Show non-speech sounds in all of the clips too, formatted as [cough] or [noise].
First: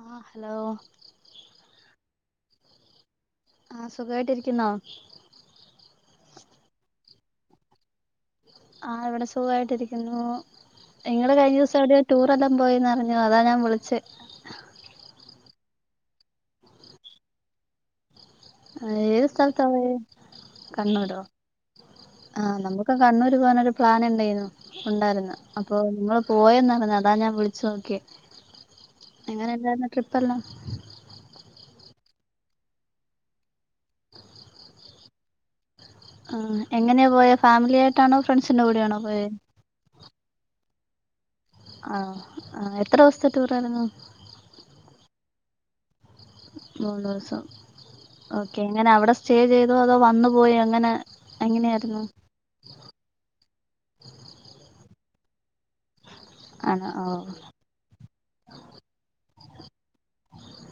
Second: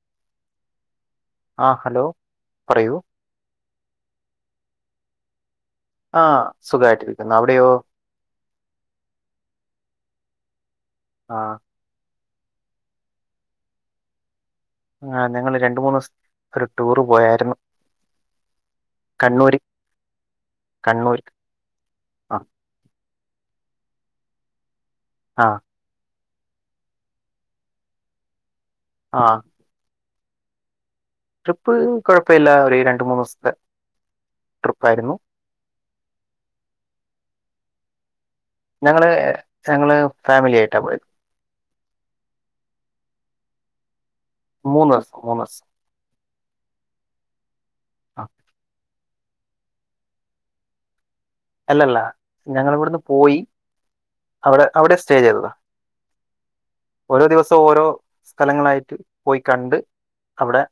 ആഹ് hello. ആഹ് hello, പറയൂ. ആഹ് സുഖായിട്ട് ഇരിക്കുന്നോ? ആഹ് സുഖായിട്ടിരിക്കുന്നു, അവിടെയോ? ആഹ് ഇവിടെ സുഖായിട്ടിരിക്കുന്നു, നിങ്ങള് ആ കഴിഞ്ഞ ദിവസം എവിടെയാണ്. ടൂർ എല്ലാം പോയിയെന്ന് അറിഞ്ഞു അതാ ഞാൻ വിളിച്ചേ. ആഹ് ഞങ്ങള് രണ്ട് മൂന്ന് ദിവസം ഒരു ടൂറ് പോയായിരുന്നു. ഏഹ് ഏത് കണ്ണൂർ സ്ഥലതാ പോയേ, കണ്ണൂർ കണ്ണൂരോ? ആ ആഹ് നമുക്ക് കണ്ണൂര് പോക്കാനൊരു പ്ലാൻ ഉണ്ടയ്നു ഉണ്ടായിരുന്നു ആ അപ്പോ. അപ്പൊ നിങ്ങള് പോയെന്ന് അറിഞ്ഞു അതാ ഞാൻ വിളിച്ചു നോക്കി ആ എങ്ങനെ ഉണ്ടായിരുന്നു ട്രിപ്പ് എല്ലാം. ട്രിപ്പ് കുഴപ്പയില്ല ഒരു രണ്ട് മൂന്ന് ദിവസത്തെ ട്രിപ്പായിരുന്നു. ആഹ് എങ്ങനെയാ പോയേ ഫാമിലി ആയിട്ടാണോ, ഫ്രണ്ട്സിന്റെ കൂടൊണോ പോയേ? ഞങ്ങള് ഫാമിലി ആയിട്ടാ പോയത്. ആഹ് ആഹ് എത്ര ദിവസത്തെ ടൂർ ആയിരുന്നു? മൂന്ന് ദിവസം മൂന്ന് ദിവസം. മൂന്ന് ദിവസം ആ ഒക്കെ എങ്ങനെ അവിടെ സ്റ്റേ ചെയ്തോ, അതോ വന്നു പോയേ എങ്ങനെ. അല്ലല്ല, എങ്ങനെയായിരുന്നു ഞങ്ങള് ഇവിടുന്ന് പോയി അവിടെ അവിടെ സ്റ്റേ ചെയ്തതാ. ആണോ ഓരോ ഓഹ് ദിവസവും ഓരോ സ്ഥലങ്ങളായിട്ട് പോയി കണ്ട്. അവിടെ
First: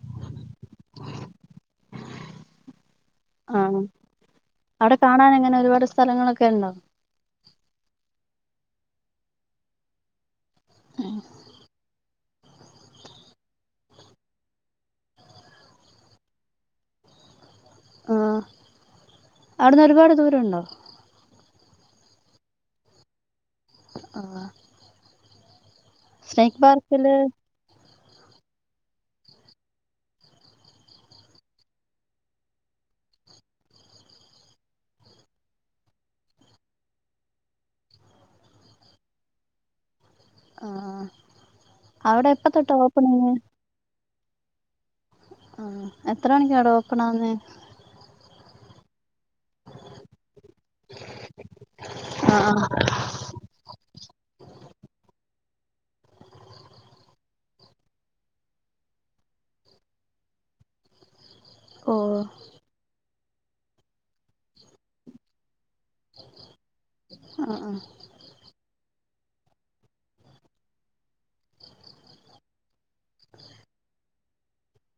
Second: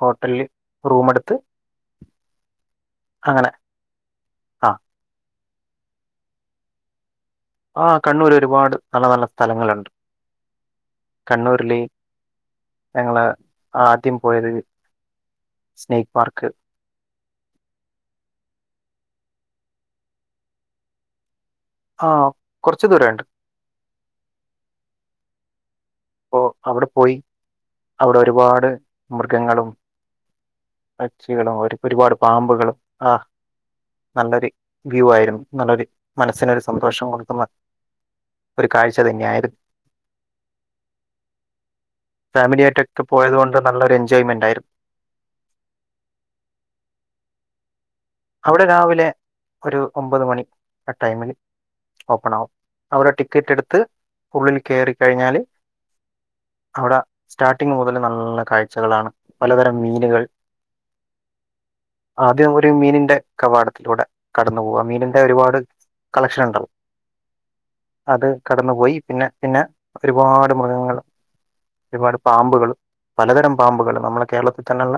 ഹോട്ടലില് റൂമടുത്ത്. ആഹ് ആഹ് അവിടെ കാണാൻ എങ്ങനെ ഒരുപാട് സ്ഥലങ്ങളൊക്കെ ഉണ്ടോ? ആഹ് കണ്ണൂര് ഒരുപാട് നല്ല നല്ല സ്ഥലങ്ങളുണ്ട്, കണ്ണൂരിയില്ല. ഞങ്ങള ആദ്യം പോയത് സ്നൈക്ക് പാർക്ക് ആഹ് അവിടുന്ന് ഒരുപാട് ദൂരം ഉണ്ടോ ആഹ് കുറച്ച് ദൂരണ്ട് ആഹ് അപ്പോ സ്നേക്ക് അവിടെ പാർക്കില് പോയി അവിടെ ഒരുപാട് മൃഗങ്ങളും പക്ഷികളും ഒരു ഒരുപാട് പാമ്പുകളും ആഹ് നല്ലൊരു വ്യൂ ആയിരുന്നു നല്ലൊരു മനസ്സിനൊരു സന്തോഷം കൊടുക്കുന്ന ഒരു കാഴ്ച തന്നെയായിരു ആഹ് അവിടെ എപ്പ തൊട്ടാ ഓപണായെ നല്ലൊര് എൻജോയ്മെന്റആയിരുന്ന് ആഹ് എത്ര മണിക്കടെ ഓപ്പണാകുന്നെ അവിടെ രാവിലെ ഒരു ഒമ്പത് മണി ടൈമിൽ ഓപ്പൺ ആഹ് ആകും ആഹ് അവിടെ ടിക്കറ്റ് എടുത്ത് ഉള്ളിൽ കയറിക്കഴിഞ്ഞാല് അവിടെ സ്റ്റാർട്ടിങ് മുതല് നല്ല കാഴ്ചകളാണ് പലതരം മീനുകൾ ഓഹ് ആദ്യം ഒരു മീനിൻ ന്റെ കവാടത്തിലൂടെ കടന്നു പോവാ മീനിന്റെ ഒരുപാട് കളക്ഷൻ ഉണ്ടല്ലോ ആഹ് ആഹ് അത് കടന്നു പോയി പിന്നെ പിന്നെ ഒരുപാട് മൃഗങ്ങൾ ഒരുപാട് പാമ്പുകൾ പലതരം പാമ്പുകൾ നമ്മളെ കേരളത്തിൽ തന്നെല്ല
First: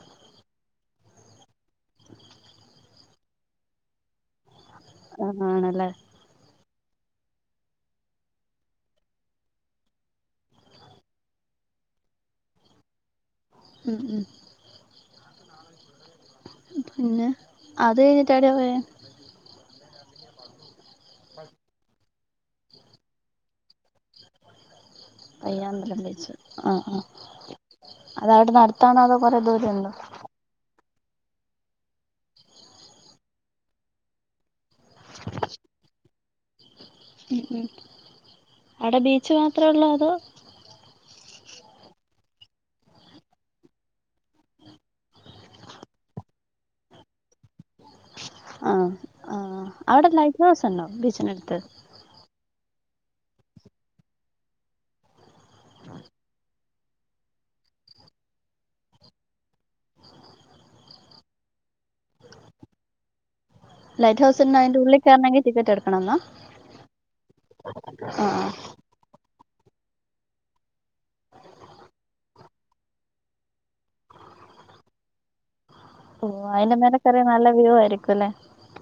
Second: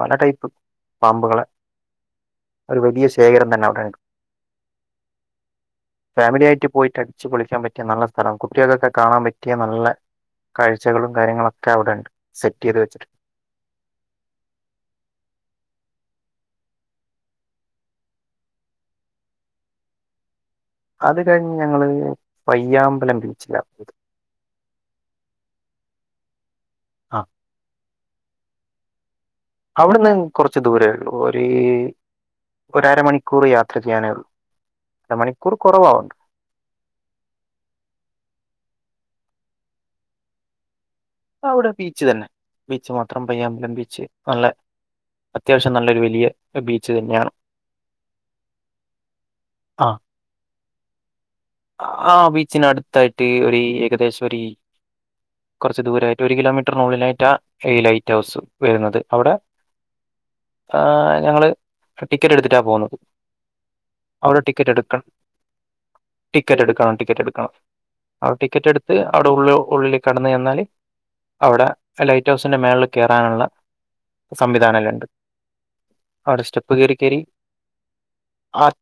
പല ടൈപ്പ് പാമ്പുകള് ഒരു വലിയ ശേഖരം തന്നെ അവിടെ ആഹ് ആണല്ലേ ഫാമിലി ആയിട്ട് പോയിട്ട് അടിച്ച് പൊളിക്കാൻ പറ്റിയ നല്ല സ്ഥലം കുട്ടികൾക്കൊക്കെ കാണാൻ പറ്റിയ നല്ല കാഴ്ചകളും കാര്യങ്ങളൊക്കെ അവിടെ സെറ്റ് ചെയ്ത് വെച്ചിട്ടു ഉം ഉം പിന്നെ അത് കഴിഞ്ഞിട്ട് ഏടെ പോയെ [inaudible] [inaudible] അത് കഴിഞ്ഞ് ഞങ്ങള് പയ്യാമ്പലം ബീച്ചിലാണ് പയ്യാമ്പലം ബീച്ച് ആഹ് ആഹ് ആ അതവിടെ അടുത്താണൊ അതോ കൊറെ ദൂര അവിടുന്ന് കുറച്ച് ദൂരേ ഉള്ളൂ ഒരു ഒര് അരമണിക്കൂർ യാത്ര ചെയ്യാനേ ഉള്ളു അര മണിക്കൂർ കുറവാവും ഉം ഉം അവിടെ ബീച്ച് മാത്രമേ ഉള്ളൂ അതോ അവിടെ ബീച്ച് തന്നെ ബീച്ച് മാത്രം പയ്യാൻമ്പലം ബീച്ച് നല്ല അത്യാവശ്യം നല്ലൊരു വലിയ ബീച്ച് തന്നെയാണ് ആഹ് ആഹ് അവിടെ ലൈറ്റ് ഹൗസ് ഉണ്ടോ ബീച്ചിനടുത്ത് ആഹ് ബീച്ചിനടുത്തായിട്ട് ഒരു ഏകദേശം ഒരു കുറച്ച് ദൂരമായിട്ട് ഒരു കിലോമീറ്റർ റ്ററുള്ളിലായിട്ടാ ഈ ലൈറ്റ് ഹൗസ് വരുന്നത് അവിടെ ഏഹ് ഞങ്ങള് ടിക്കറ്റ് എടുത്തിട്ടാണ് പോകുന്നത് അവിടെ ടിക്കറ്റ് എടുക്കണം നെ ടിക്കറ്റ് എടുക്കണന്നാ ടിക്കറ്റ് എടുക്കണം ടിക്കറ്റ് എടുക്കണം അടെ ആഹ് ടിക്കറ്റ് എടുത്ത് അവിടെ ഉള്ളിൽ ഉള്ളിൽ കെടന്ന് ചെഞ്ഞാൽ അവിടെ ലൈറ്റ് ഹൗസിന്റെ മേളില് കയറാനുള്ള സംവിധാനല്ലുണ്ട് അവിടെ ഓഹ് സ്റ്റെപ്പ് അതിന്റെ കയറി മേലെ കയറി കേറിയാ നല്ല വ്യൂ ആയിരിക്കും അല്ലേ [unintelligible]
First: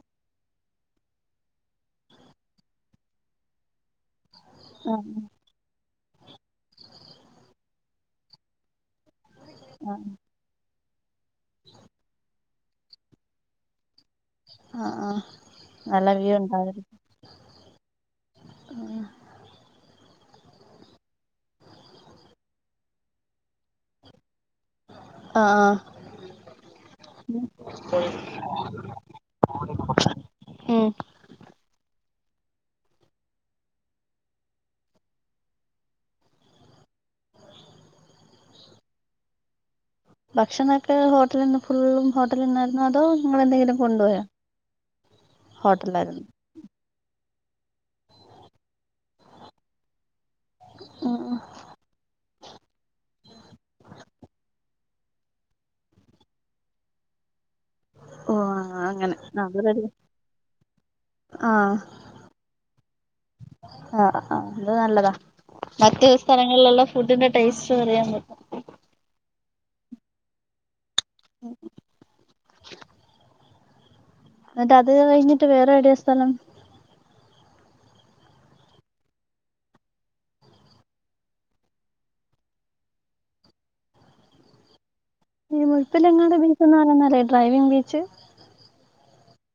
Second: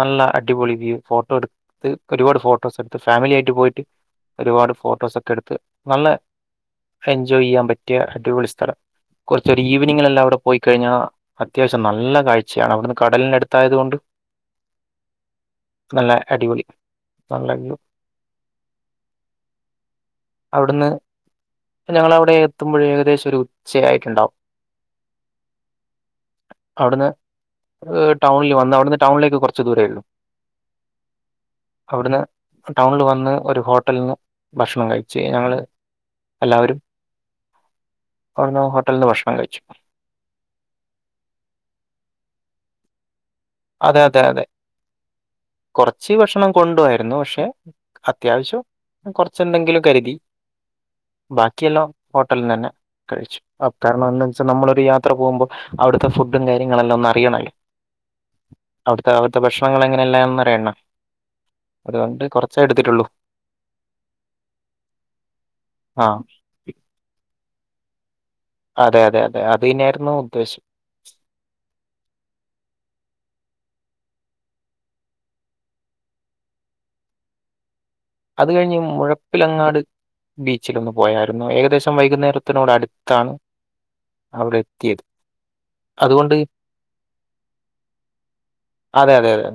നല്ല അടിപൊളി വ്യൂ ഫോട്ടോ എടുക്ക ടുത്ത് ഒരുപാട് ഫോട്ടോസ് എടുത്ത് ഫാമിലി ആയിട്ട് പോയിട്ട് ഒരുപാട് ആഹ് ഫോട്ടോസൊക്കെ എടുത്ത് നല്ല എൻജോയെയ്യാൻ പറ്റിയ അടിപൊളി സ്ഥലം കാെർച്ചാെര് ഈവെനിങ്ങ്ലെല്ലാം അവ്ടെ പോയിക്കഴിഞ്ഞാ അത്യാവശ്യം നല്ല കാഴ്ച്ചയാണ് അവ്ട്ന്ന് കടൽനട്ത്തായത് കൊണ്ട് ആഹ് ആഹ് നല്ല വ്യൂണ്ടാകല് നല്ല വ്യൂ ആഹ് അവിടുന്ന് പ്പ ഞങ്ങളവിടെ എത്തുമ്പഴെ ഏകദേശാെരു ച്ചയായിട്ട്ണ്ടാവും ആഹ് ആഹ് അവിട്ന്ന് ടൗണിൽ വന്ന് അവ്ട്ന്ന് ടൗൺലേക്ക് കാെർച്ച് ദൂരേള്ളു ഉം അവിട്ന്ന് ടൗൺൽ വന്ന് ഒര് ഹോട്ടൽന്ന് ഭക്ഷണം കഴിച്ചു ഞങ്ങെള് എല്ലാവരും അവിട്ന്ന് ഹോട്ടൽന്ന് ഭക്ഷണം കഴിച്ചു ഭക്ഷണൊക്കെ ഹോട്ടല്ന്ന് ഫുള്ളും ഹോട്ടലിന്നായ്ര്ന്നാേ അതോ നിങ്ങെളെന്തെങ്കിലു അതെ അതെ അതെ കാെറെച്ച് ഹോട്ടലായിരുന്നു ഭക്ഷണം കൊണ്ട് പോയായ്ര്ന്നു പക്ഷെ അത്യാവശ്യം കാെർച്ചെന്തെങ്കിലും കര്തി ആഹ് ബാക്കിയെല്ലാം ഹോട്ടൽന്ന് തന്നെ കഴിച്ചു അഹ് കാര്ണം എന്താ വെച്ചാ നമ്മളൊരു യാത്ര പോകുമ്പോ അവിട്ത്തെ ഫുഡ്ഡും കാര്യങ്ങളെല്ലാം ഒന്ന് അറിയണൽ ഓഹ് ആഹ് അവിട്ത്തെ അവിട്ത്തെ ഭക്ഷണങ്ങളെങ്ങെനെയല്ലാംന്ന് അറയണം ആഹ് അതുകൊണ്ട് കൊറച്ചേ എട്ത്തിട്ടാെള്ളൂ ആഹ് അത് നല്ലതാ മറ്റേ ആഹ് ഒര് സ്ഥല ങ്ങൾള്ള ഫുഡിന്റെ ടേസ്റ്റും അറിയാം പറ്റും അതെ അതെ അതെ അത് തന്നെയായ്ര്ന്നു ഉദ്ദേശ് ഉ ന്നട്ട് അത് കഴിഞ്ഞിട്ട് വേറെവിടെയാ സ്ഥലം അത് കഴിഞ്ഞ്ങ്ങ് മുഴപ്പിലങ്ങാട് ബീച്ചിലൊന്ന് പോയായ്ര്ന്നു ഏകദേശം വൈക്ന്നേരത്തിനോട് അട്ത്താണ് അവ്ടെ എത്ത്യേ ഈ മുഴ്പ്പിലങ്ങാട് ബീച്ചെന്ന് പറയ്ന്നല്ലേ ഡ്രൈവിംഗ് ബീച്ച് അതെ അതെ അതെ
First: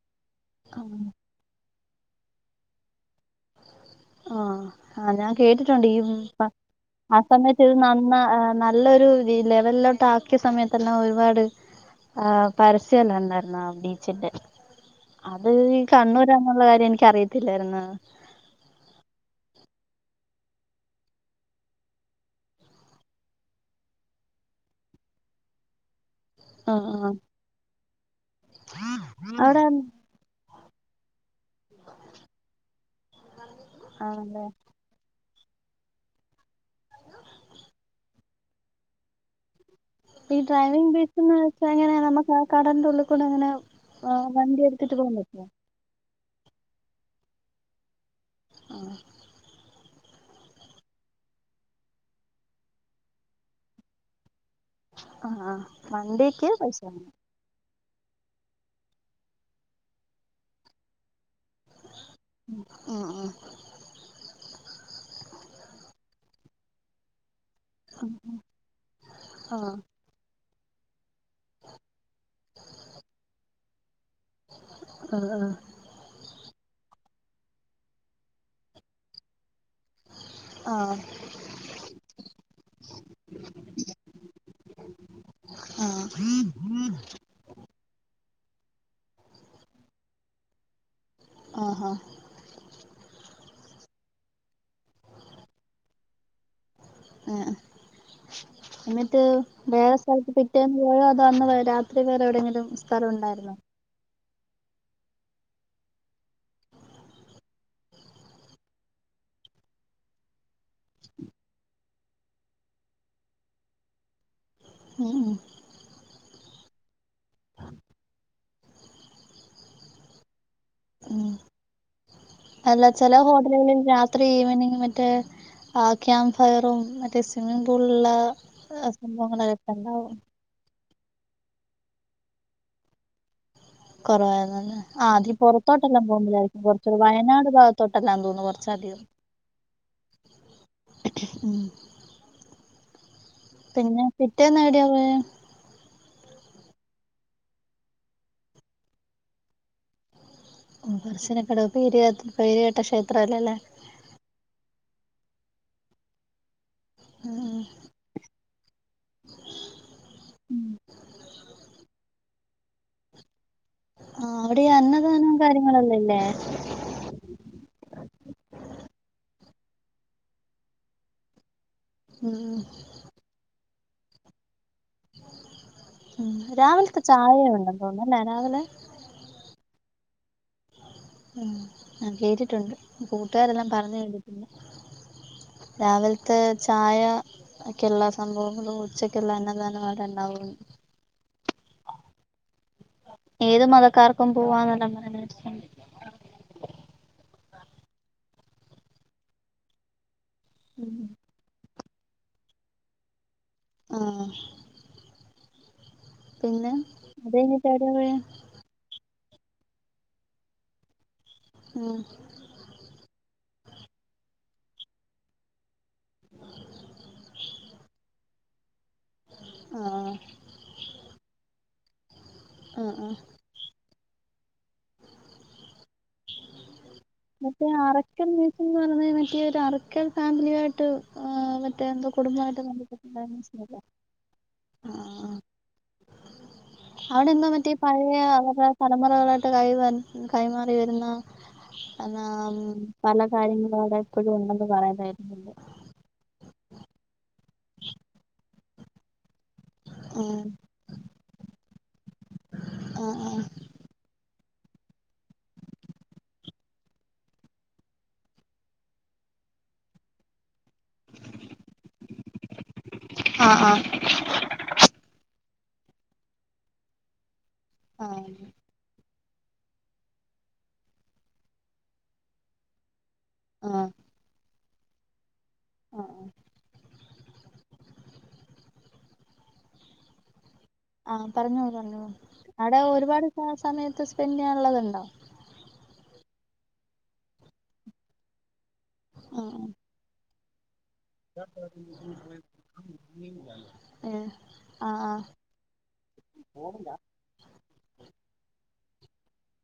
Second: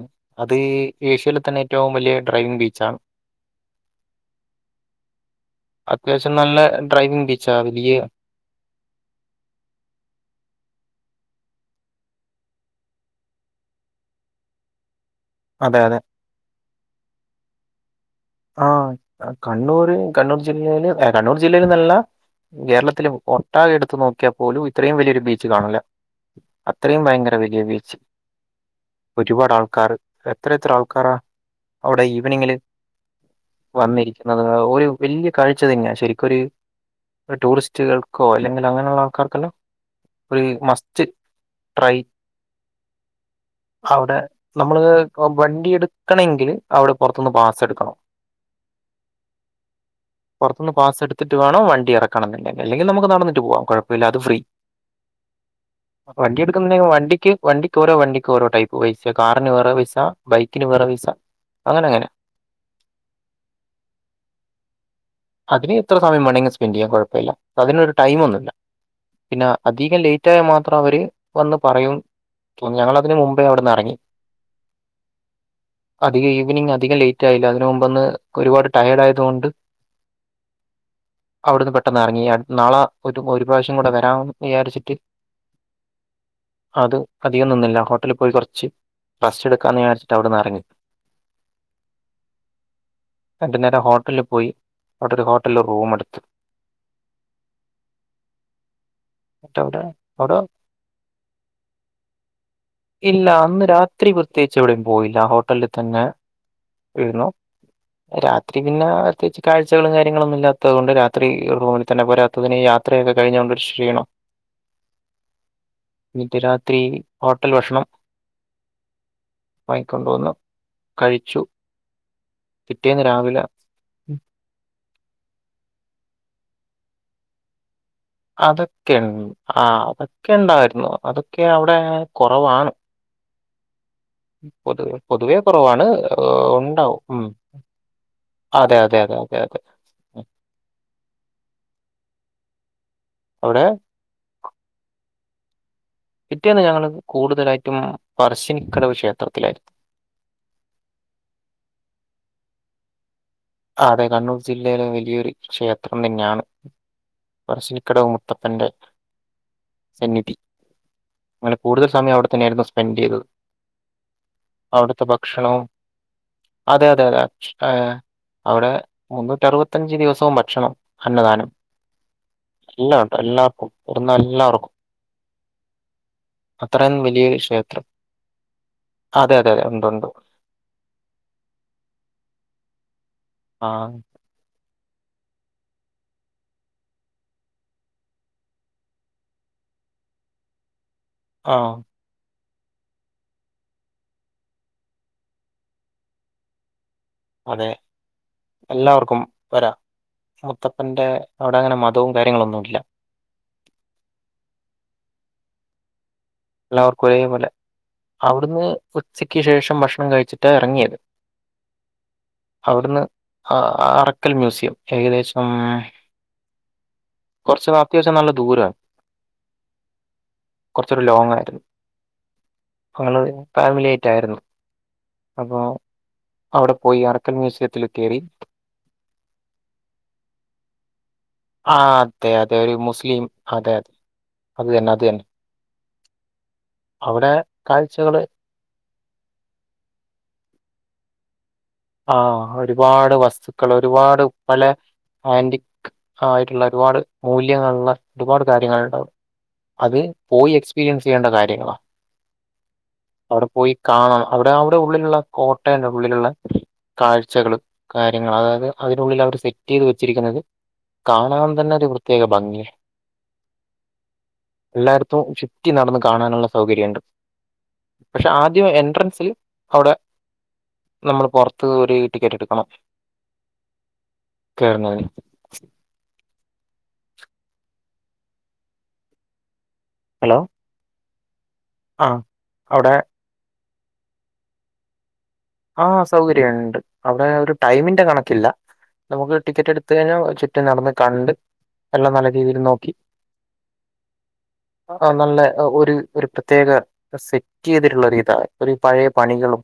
അത് ഏഷ്യേലെ തന്നെ ഏറ്റവും വലിയെ ഡ്രൈവിംഗ് ബീച്ചാണ് ആഹ് ആഹ് ഞാൻ കേട്ടിട്ടുണ്ട് ഈ അത്യാവശ്യം പ നല്ല ആ ഡ്രൈവിംഗ് ബീച്ചാ സമയത്ത് ഇത് വലിയ നന്നാ ഏഹ് ന ല്ലൊരു ഈ ലെവൽലോട്ട് ആക്കിയ സമയത്തെല്ലാം ഒരുപാട് ആഹ് പരസ്യെല്ലാംണ്ടായ്‌ര്ന്നാ ബീച്ചിന്റെ അത് ഈ അതെ അതെ കണ്ണൂരാന്ന്ള്ള കാര്യം എനിക്കറിയത്തില്ലാര്ന്ന് ആഹ് കണ്ണൂര് കണ്ണൂർ ജില്ലേല് എ കണ്ണൂർ ജില്ലേൽന്നെല്ലാ കേരളത്തില് ഒട്ടാകെ എട്ത്ത് നോക്ക്യാപ്പോലും ഇത്രേം വലിയൊരു ബീച്ച് കാണൂലാ ആ അത്രേം ആ ഭയങ്കര വല്യ ബീച്ച് ഒരുപാട് അവിടെ ആൾക്കാറ് എത്രെയെത്ര ആൾക്കാറാ അവ്ടെ ഈവെനിങ്ങ്ല് വന്നിരിക്ക്ന്നത് ആണല്ലേ ഒരു വല്യ കാഴ്ച തെന്നെയാ ശെരിക്കൊര് ടൂറിസ്റ്റ്കൾക്കോ അല്ലെങ്കിൽ അങ്ങെനെള്ള ആൾക്കാർക്കെല്ലാം ഈ ഒരു ഡ്രൈവിംഗ് മസ്റ്റ് ബീച്ച്ന്ന് വെച്ചാ ട്രൈ എങ്ങെനെ നമുക്ക് ആ കടെന്റെ ഉള്ളി കൂടെങ്ങെനെ ആഹ് വണ്ടി എട്ത്തിട്ട് പോവാം പറ്റോ ക്കണെങ്കില് അവിടെ പാെറത്തുന്ന് ബാസെട്ക്കണം ആഹ് പൊർത്തുന്ന് ബാസെട്ത്ത്ട്ട് വേണം വണ്ടി എറെക്കണംന്ന്ണ്ടെങ്കി അല്ലെങ്കി നമുക്ക് നടന്നിട്ട് പോവാം കാെഴപ്പല്ല അത് ഫ്രീ ആ ആ വണ്ടി വണ്ടിക്ക് എട്ക്കുന്നുണ്ടെ പൈസ വേണം വണ്ടിക്ക്യ് വണ്ടി ക്കോരോ വണ്ടിക്കാേരോ ടൈപ്പ് പൈസ്യാ കാറ്ന് വേറെ പൈസാ ബൈക്ക്ന് വേറെ പൈസാ അങ്ങനെ അങ്ങനെ ഉം ഉം അതിന് എത്ര സമയം വേണങ്കി സ്പെൻഡിയ്യ കൊഴപ്പില്ല അതിനൊര് ഉം ടൈമൊന്നില്ല പിന്നെ ഉം ആ അധികം ലേറ്റ് റ്റായ മാത്രം അവര് വന്ന് പറയും ഞങ്ങളതിന് മുമ്പേ അവിടുന്ന് എറങ്ങി ആഹ് ആഹ് അധിക ഈവനിംഗ് അധികം ലേറ്റ ആയില്ല അതിന് മുമ്പൊന്ന് ഒരുപാട് ട്ടയേഡായതുകൊണ്ട് ആഹ് അവിടുന്ന് പെട്ടെന്ന് എറങ്ങി നാളെ ഒരു ഒരു പ്രാവശ്യം കൂട വരാ വിചാരിച്ചിട്ട് ആഹ് അത് അധികം നിന്നില്ല ഹോട്ടലി പോയി കൊറ്ച്ച് റസ്റ്റെടുക്കാന്ന് വിചരിച്ചിട്ട് അവിടുന്ന് എറങ്ങി ആഹാ രണ്ടു നേരം ഹോട്ടലിൽ പോയി അവിടൊരു ഹോട്ടൽല് റൂമെട്ത്ത് ഏഹ് എന്നിട്ട് അവിടെ വേറെ സ്ഥലത്ത് അവിടെ പിറ്റേന്ന് പോയോ അതൊ അന്ന് രാത്രി വേറെ എവിടെയെങ്കിലും സ്ഥലം ഉണ്ടായിരുന്നൊ ഒത്തിരി പ്രത്യേകിച്ച് എവിടേം പോയില്ല ഹോട്ടൽല് തന്നെ ഇരുന്നു രാത്രി പിന്നാ പ്രത്യേകിച്ച് കാഴ്ചകളും കാര്യങ്ങളും ഇല്ലാത്തത് കൊണ്ട് രാത്രി റൂമി തന്നെ പോരാത്തതിന് യാത്ര ഒക്ക കഴിഞ്ഞ കൊണ്ട് ക്ഷീണം ഉം ഉം ഇന്നിട്ട് രാത്രി ഹോട്ടൽ ഭക്ഷണം വാങ്ങിക്കൊണ്ട് വന്നു ഉം കഴിച്ചു. അല്ല പിറ്റേന്ന് ചെലേ രാവിലെ ഹോട്ടല്കളിൽ രാ ഉം, ത്രി ഈവനിംഗ് മറ്റേ ആഹ് ക്യാമ്പ് ഫയറും മറ്റെ സ്വിമ്മിംഗ് പൂളില്ള്ളാ അതൊക്കെ ഇൺ ആഹ് അതൊക്കെ ഇണ്ടാര്ന്നു അതൊക്കെ അവിടെ കൊറവാണ് കൊറവായിരുന്നല്ലെ ആഹ് അത് ഈ പൊതുവേ കുറവാണ് പുറത്തോട്ടെല്ലാം ഏഹ്, പോകുമ്പായിരിക്കും കൊറ്ച്ചു ഉണ്ടാവും. ഉം. വയനാട് ഭാഗത്തോ ല്ലാ തോന്ന്ന്നു അതെ, അതെ, കൊറ്ച്ചധികം അതെ, അതെ, അതെ. ഉം. ഉം അവ്ടെ പിന്ന പിറ്റേന്നെവിടെയ പോയേ പിറ്റേന്ന് ഞങ്ങള് കൂടുതലായിട്ടും പറർശ്ശിനിക്കടവ് ക്ഷേത്രത്തിലായിരുന്നു ഓഹ് പർശിനിക്കടവ് പേ പേരുകേട്ട ക്ഷേത്ര അല്ലെലേ അതെ കണ്ണൂർ ജില്ലയില് വല്യൊരു ക്ഷേത്രം തന്ന്യാണ് ഉം പർശിനിക്കടവ് മു ത്തപ്പന്റെ സന്നിധി അങ്ങനെ കൂടുതൽ സമയം അവ്ടെ തന്നെയാര്ന്നു സ്പെൻഡീതത് ആഹ് അവ്ടെ അന്നദാനം കാര്യങ്ങളല്ലെല്ലാ ഇല്ലെ ആഹ് അവ്ടെ മുന്നൂറ്റ അറുപത്തഞ്ച് ദിവസവൊം ഭക്ഷണം അന്നദാനം ഉം എല്ലാർക്കും കൊട്ന്ന എല്ലാർക്കും ഉം രാവില്ത്തെ വലിയൊരു ചായ ഉണ്ട ക്ഷേത്രം. തോന്ന് അല്ലെ രാവിലെ അതെ അതെ അതെ ഉണ്ട് ഉണ്ട് ഉം ഞാൻ കേട്ടിട്ടുണ്ട് കൂട്ടുകാരെല്ലാം ആഹ്, പറഞ്ഞ് കേണ്ടിട്ടില്ല രാവില്ത്തേ ചായ അക്കെല്ലാ സംഭവങ്ങളും ഉച്ചക്കില്ല അന്നദാനവ അവ്ടെ ഇൺടാവു ആഹ് ഏത് മതക്കാർക്കും പോവാന്നല്ലെ പറഞ്ഞ് അതെ എല്ലാവർക്കും വരാ മുത്തപ്പന്റെ അവിടെ അങ്ങനെ മതവും കാര്യങ്ങളൊന്നുല്ല ആഹ് പിന്നെ എല്ലാവർക്കും അത് ഒരേപോലെ കഴിഞ്ഞിട്ട് എവിടെയാ പോയെ അവിട്ന്ന് ഉച്ചക്ക് ശേഷം ഭക്ഷണം കഴിച്ചിട്ട എറങ്ങിയത് ആഹ് അവിടുന്ന് അറക്കൽ മ്യൂസിയം. ഏകദേശം കുറച്ച അത്യാവശ്യം നല്ല ദൂരം ആഹ് കുറച്ചൊരു ലോങ് ആയിരുന്നു. ആഹ് ആഹ് ഞങൾ ഫാമിലി ആയിട്ടായിരുന്നു. അപ്പോൾ അവിടെ പോയി ഇറക്ക മറ്റേ അറക്കൽ മ്യൂസിയം എന്ന് പറയുന്നത് മറ്റേ ഒരു അറക്കൽ ഫാമിലിയായിട്ട്. ആ് ആ മറ്റേ എന്തോ അതെ അതെ കുടുംബമായിട്ട് ഒരു മുസ്ലിം അതെ ബന്ധപ്പെട്ട അതെ അത് ആ തന്നെ അത് തന്നെ. അവിടെ എന്താ മറ്റേ പഴയ അവരുടെ തലമുറകളായിട്ട് കൈ കൈമാറി വരുന്ന. ആ എന്നാ ഒരുപാട് പല വസ്തുക്കൾ കാര്യങ്ങളും അവിടെ ഒരുപാട് എപ്പോഴും പല ഉണ്ടെന്ന് പറയുന്ന കേട്ടിട്ടുണ്ട് ആൻഡക് ആ ആയിട്ടുള്ള ഒരുപാട് മൂല്യങ്ങളുള്ള ഒരുപാട് കാര്യങ്ങളൾ ഉണ്ടും. അത് ആഹ് പോയി എക്സ്പീരിയൻസ് ചെയ്യേണ്ട കാര്യങ്ങളാ ആഹ് ആഹ് അവിടെ പോയി. കാണണം അവിടെ അവിടെ ഉള്ളിലുള്ള കോട്ടയന്റെ ഉള്ളിലുള്ള. കാഴ്ചകൾ കാര്യങ്ങൾ അതായത് അതിനുള്ളിൽ അവർ സെറ്റ് ചെയ്ത് വെച്ചിരിക്കുന്നത്. കാണാൻ തന്നെ ഒരു പ്രത്യേക ഭംഗി. ആഹ് എല്ലായിർത്തും ചുറ്റി നടന്ന് കാണാനുള്ള സൗകര്യമുണ്ട്. പക്ഷെ ആഹ് ആദ്യം എൻട്രൻസി. അവിടെ നമ്മൾ പുറത്ത് ഒരു ടിക്കറ്റ് എടുക്കണം. ആഹ് കാണാന്. ആഹ ആ ഹലോ? ആഹ പറഞ്ഞോ പറഞ്ഞോ ആ അവിടെ ഒരുപാട് സമയത്ത് സ്പെൻഡ് ചെയ്യാനള്ളത്ണ്ടോ? ആഹ സൗകര്യം ഉണ്ട്. അവിടെ ഒരു ടൈമിന്റെ കണക്കില്ല. നമുക്ക് ടിക്കറ്റ് എടുത്ത കഴിഞ്ഞാൽ ഒകെ നടന്ന് കണ്ട് എല്ലാം നല്ല രീതിയിൽ നോക്കി ആഏ ആ നല്ല ഒര് ഒരു പ്രത്യേക സെറ്റ ചെയ്തിട്ടുള്ള ഒരിതാ ഒരു പഴയ പണികളും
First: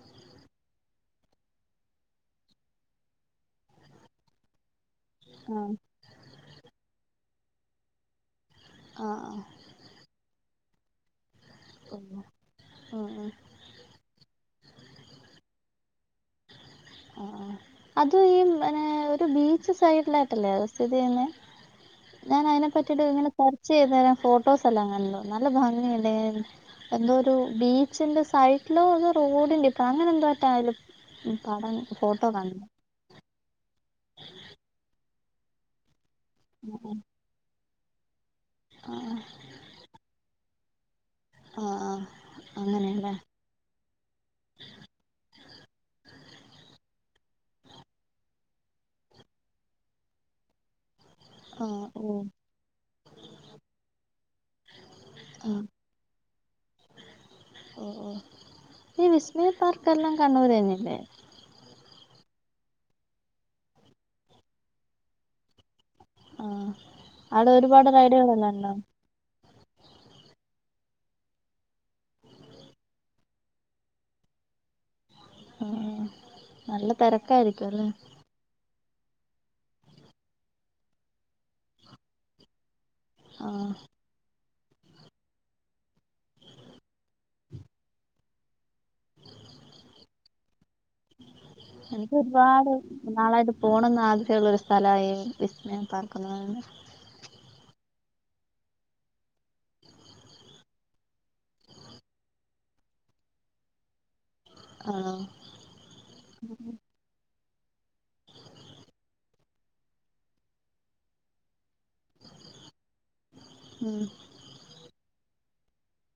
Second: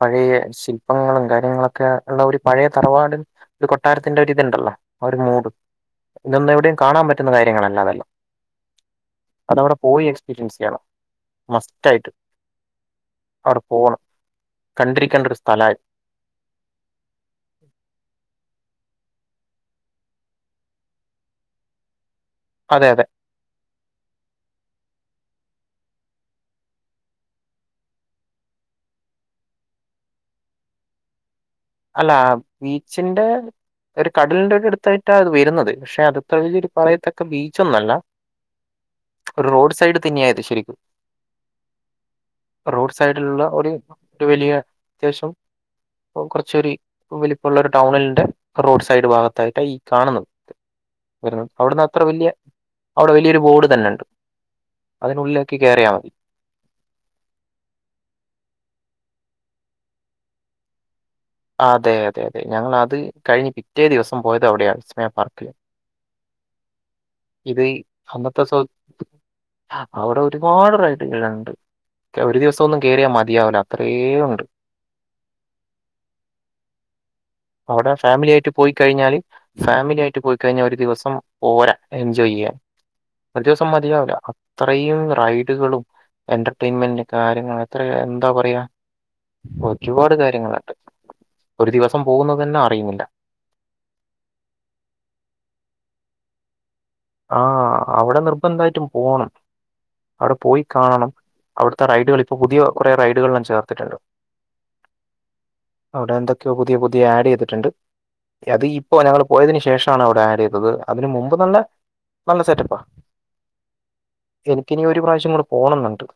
പഴയ ശില്പങ്ങളും കാര്യങ്ങളൊക്കെ ഉള്ള ഒരു പഴയ തറവാട് ഒരു കൊട്ടാരത്തിന്റെ ഒരിതുണ്ടല്ലോ ആ ഒരു മൂഡ് ആഹ് ഇതൊന്ന് എവിടെയും കാണാ പറ്റുന്ന കാര്യങ്ങളല്ല അതെല്ലോ. ആഹ ആ. അവടെ പോയി എക്സ്പീരിയൻസ് ചെയ്യണം. മസ്റ്റയിട്ട് ആഹ് അവിടെ പോണം. കണ്ടിരിക്കണ്ട ഒരു സ്ഥല ആ അ അത് ഈ പിന്നെ ഒരു ബീച്ച് സൈഡിലായിട്ടല്ലേ അത് സ്ഥിതി ചെയ്യ്ന്നെ? ഞാൻ അതിനെ അതെ പറ്റിട്ട് അതെ ഇങ്ങനെ സെർച്ച് ചെയ്ത് രെ ഫോട്ടോസ് എല്ലാം കണ്ടു നല്ല ഭംഗിണ്ടേ. എന്തോ ഒരു ബീച്ചിന്റെ സൈഡിലോ അ റോഡിന്റെ അ അങ്ങനെ എന്ധോ റ്റായാലും പഠനം അല്ല ബീച്ചിന്റെ ഒരു കടലിന്റെ ഒ അടുത്തായിട്ടാ അത് വെരുന്നത് പക്ഷെ അത്. [unintelligible] ആഹ് പറയത്തക്ക ബീച്ചൊന്നല്ല. ആഹ്. ഒരു റോഡ് സൈഡ് തന്നെയാത് ശെരിക്കും. ആഹ് റോഡ് അങ്ങനെയല്ലേ സൈഡിലുള്ള ഒര് ഒരു വെലിയ അത്യാവ്ശ്യം കൊർച് ഇച്ചിരി വലുപ്പുള്ള ഒരു ടൗണിന്റെ റോഡ് സൈഡ് ഭാഗത്തായിട്ട് ഈ കാണുന്നത്. വ അവിടുന്ന് ആഹ് അത്ര ഓഹ് വെല്ല്യ അവിടെ വെല്ല്യോരു ബോർഡ് തന്നെ ണ്ട്. അതിനുള്ളിലേക്ക് ആഹ് കേറിയാ മതി. ഓ ഓ ഈ വിസ്മയ പാർക്കെല്ലാം കണ്ണൂർ ന്നല്ലേ? ആഹ് അതെ അതെ അതെ ഞങ്ങള അത് കഴിഞ്ഞ് പിറ്റേ ദിവസം പോയത് അവിടെയാ വിസ്മയ പാർക്കില്. ആഹ് അവിടെ ഒരുപാട് റൈഡുകളെല്ലാം ഉണ്ടോ? അവ്ടെ ഒരുപാട് റൈഡിങ്ങിലോണ്ട്. ഒരു ദിവസം ഒന്നും കേറിയാ മതിയാവൂല അത്രേ ഉണ്ട്. ഉം നല്ല തെരക്കായിരിക്കും. അവടെ ഫാമിലി ആയിട്ട് പോയി കഴിഞ്ഞാല് ഫാമിലി ആയിട്ട് പോയ്ക്കഴിഞ്ഞാ ഒര് ദിവസം പോരാ എൻജോയ് യ്യാൻ. ഒരു ആ ദിവസം മതിയാവൂല അത്രയും റൈഡുകളും എന്റർടൈൻമെന്റ് കാര്യങ്ങൾ എത്ര എന്താ പറയാ ഒരുപാട് കാര്യങ്ങളണ്ട്. എനിക്ക് ഒരുപാട് അറിയുന്നില്ല നാളായിട്ട് പോണംന്ന് ആഗ്രഹുള്ള ഒരു സ്ഥലയി വിസ്മയ പാർക്ക് എന്ന് പറയുന്നേ. ആഹ് അവടെ നിർബന്ധയിട്ടും പോണം. അവിടെ പോയി കാണണം അവിടുത്തെ റൈഡുകൾ ഇപ്പൊ പുതിയ കുറെ റൈഡുകൾ ചേർത്തിട്ട്ണ്ട്. ആണോ അവിടെ എന്തൊക്കെയോ പുതിയ ത് ആഡ് യ്തിട്ട്ണ്ട് അത് ഇപ്പോ ഞങ്ങൾ പോയതിന് ശേഷണ് അവിടെ ആഡ് ചെയ്തത് അതിന് മുമ്പ് നല്ല നല്ല സെറ്റപ്പാ ഉം എനിക്കിനി ഒരു പ്രാവശ്യം കൂടെ പോണംന്ന്ണ്ട്.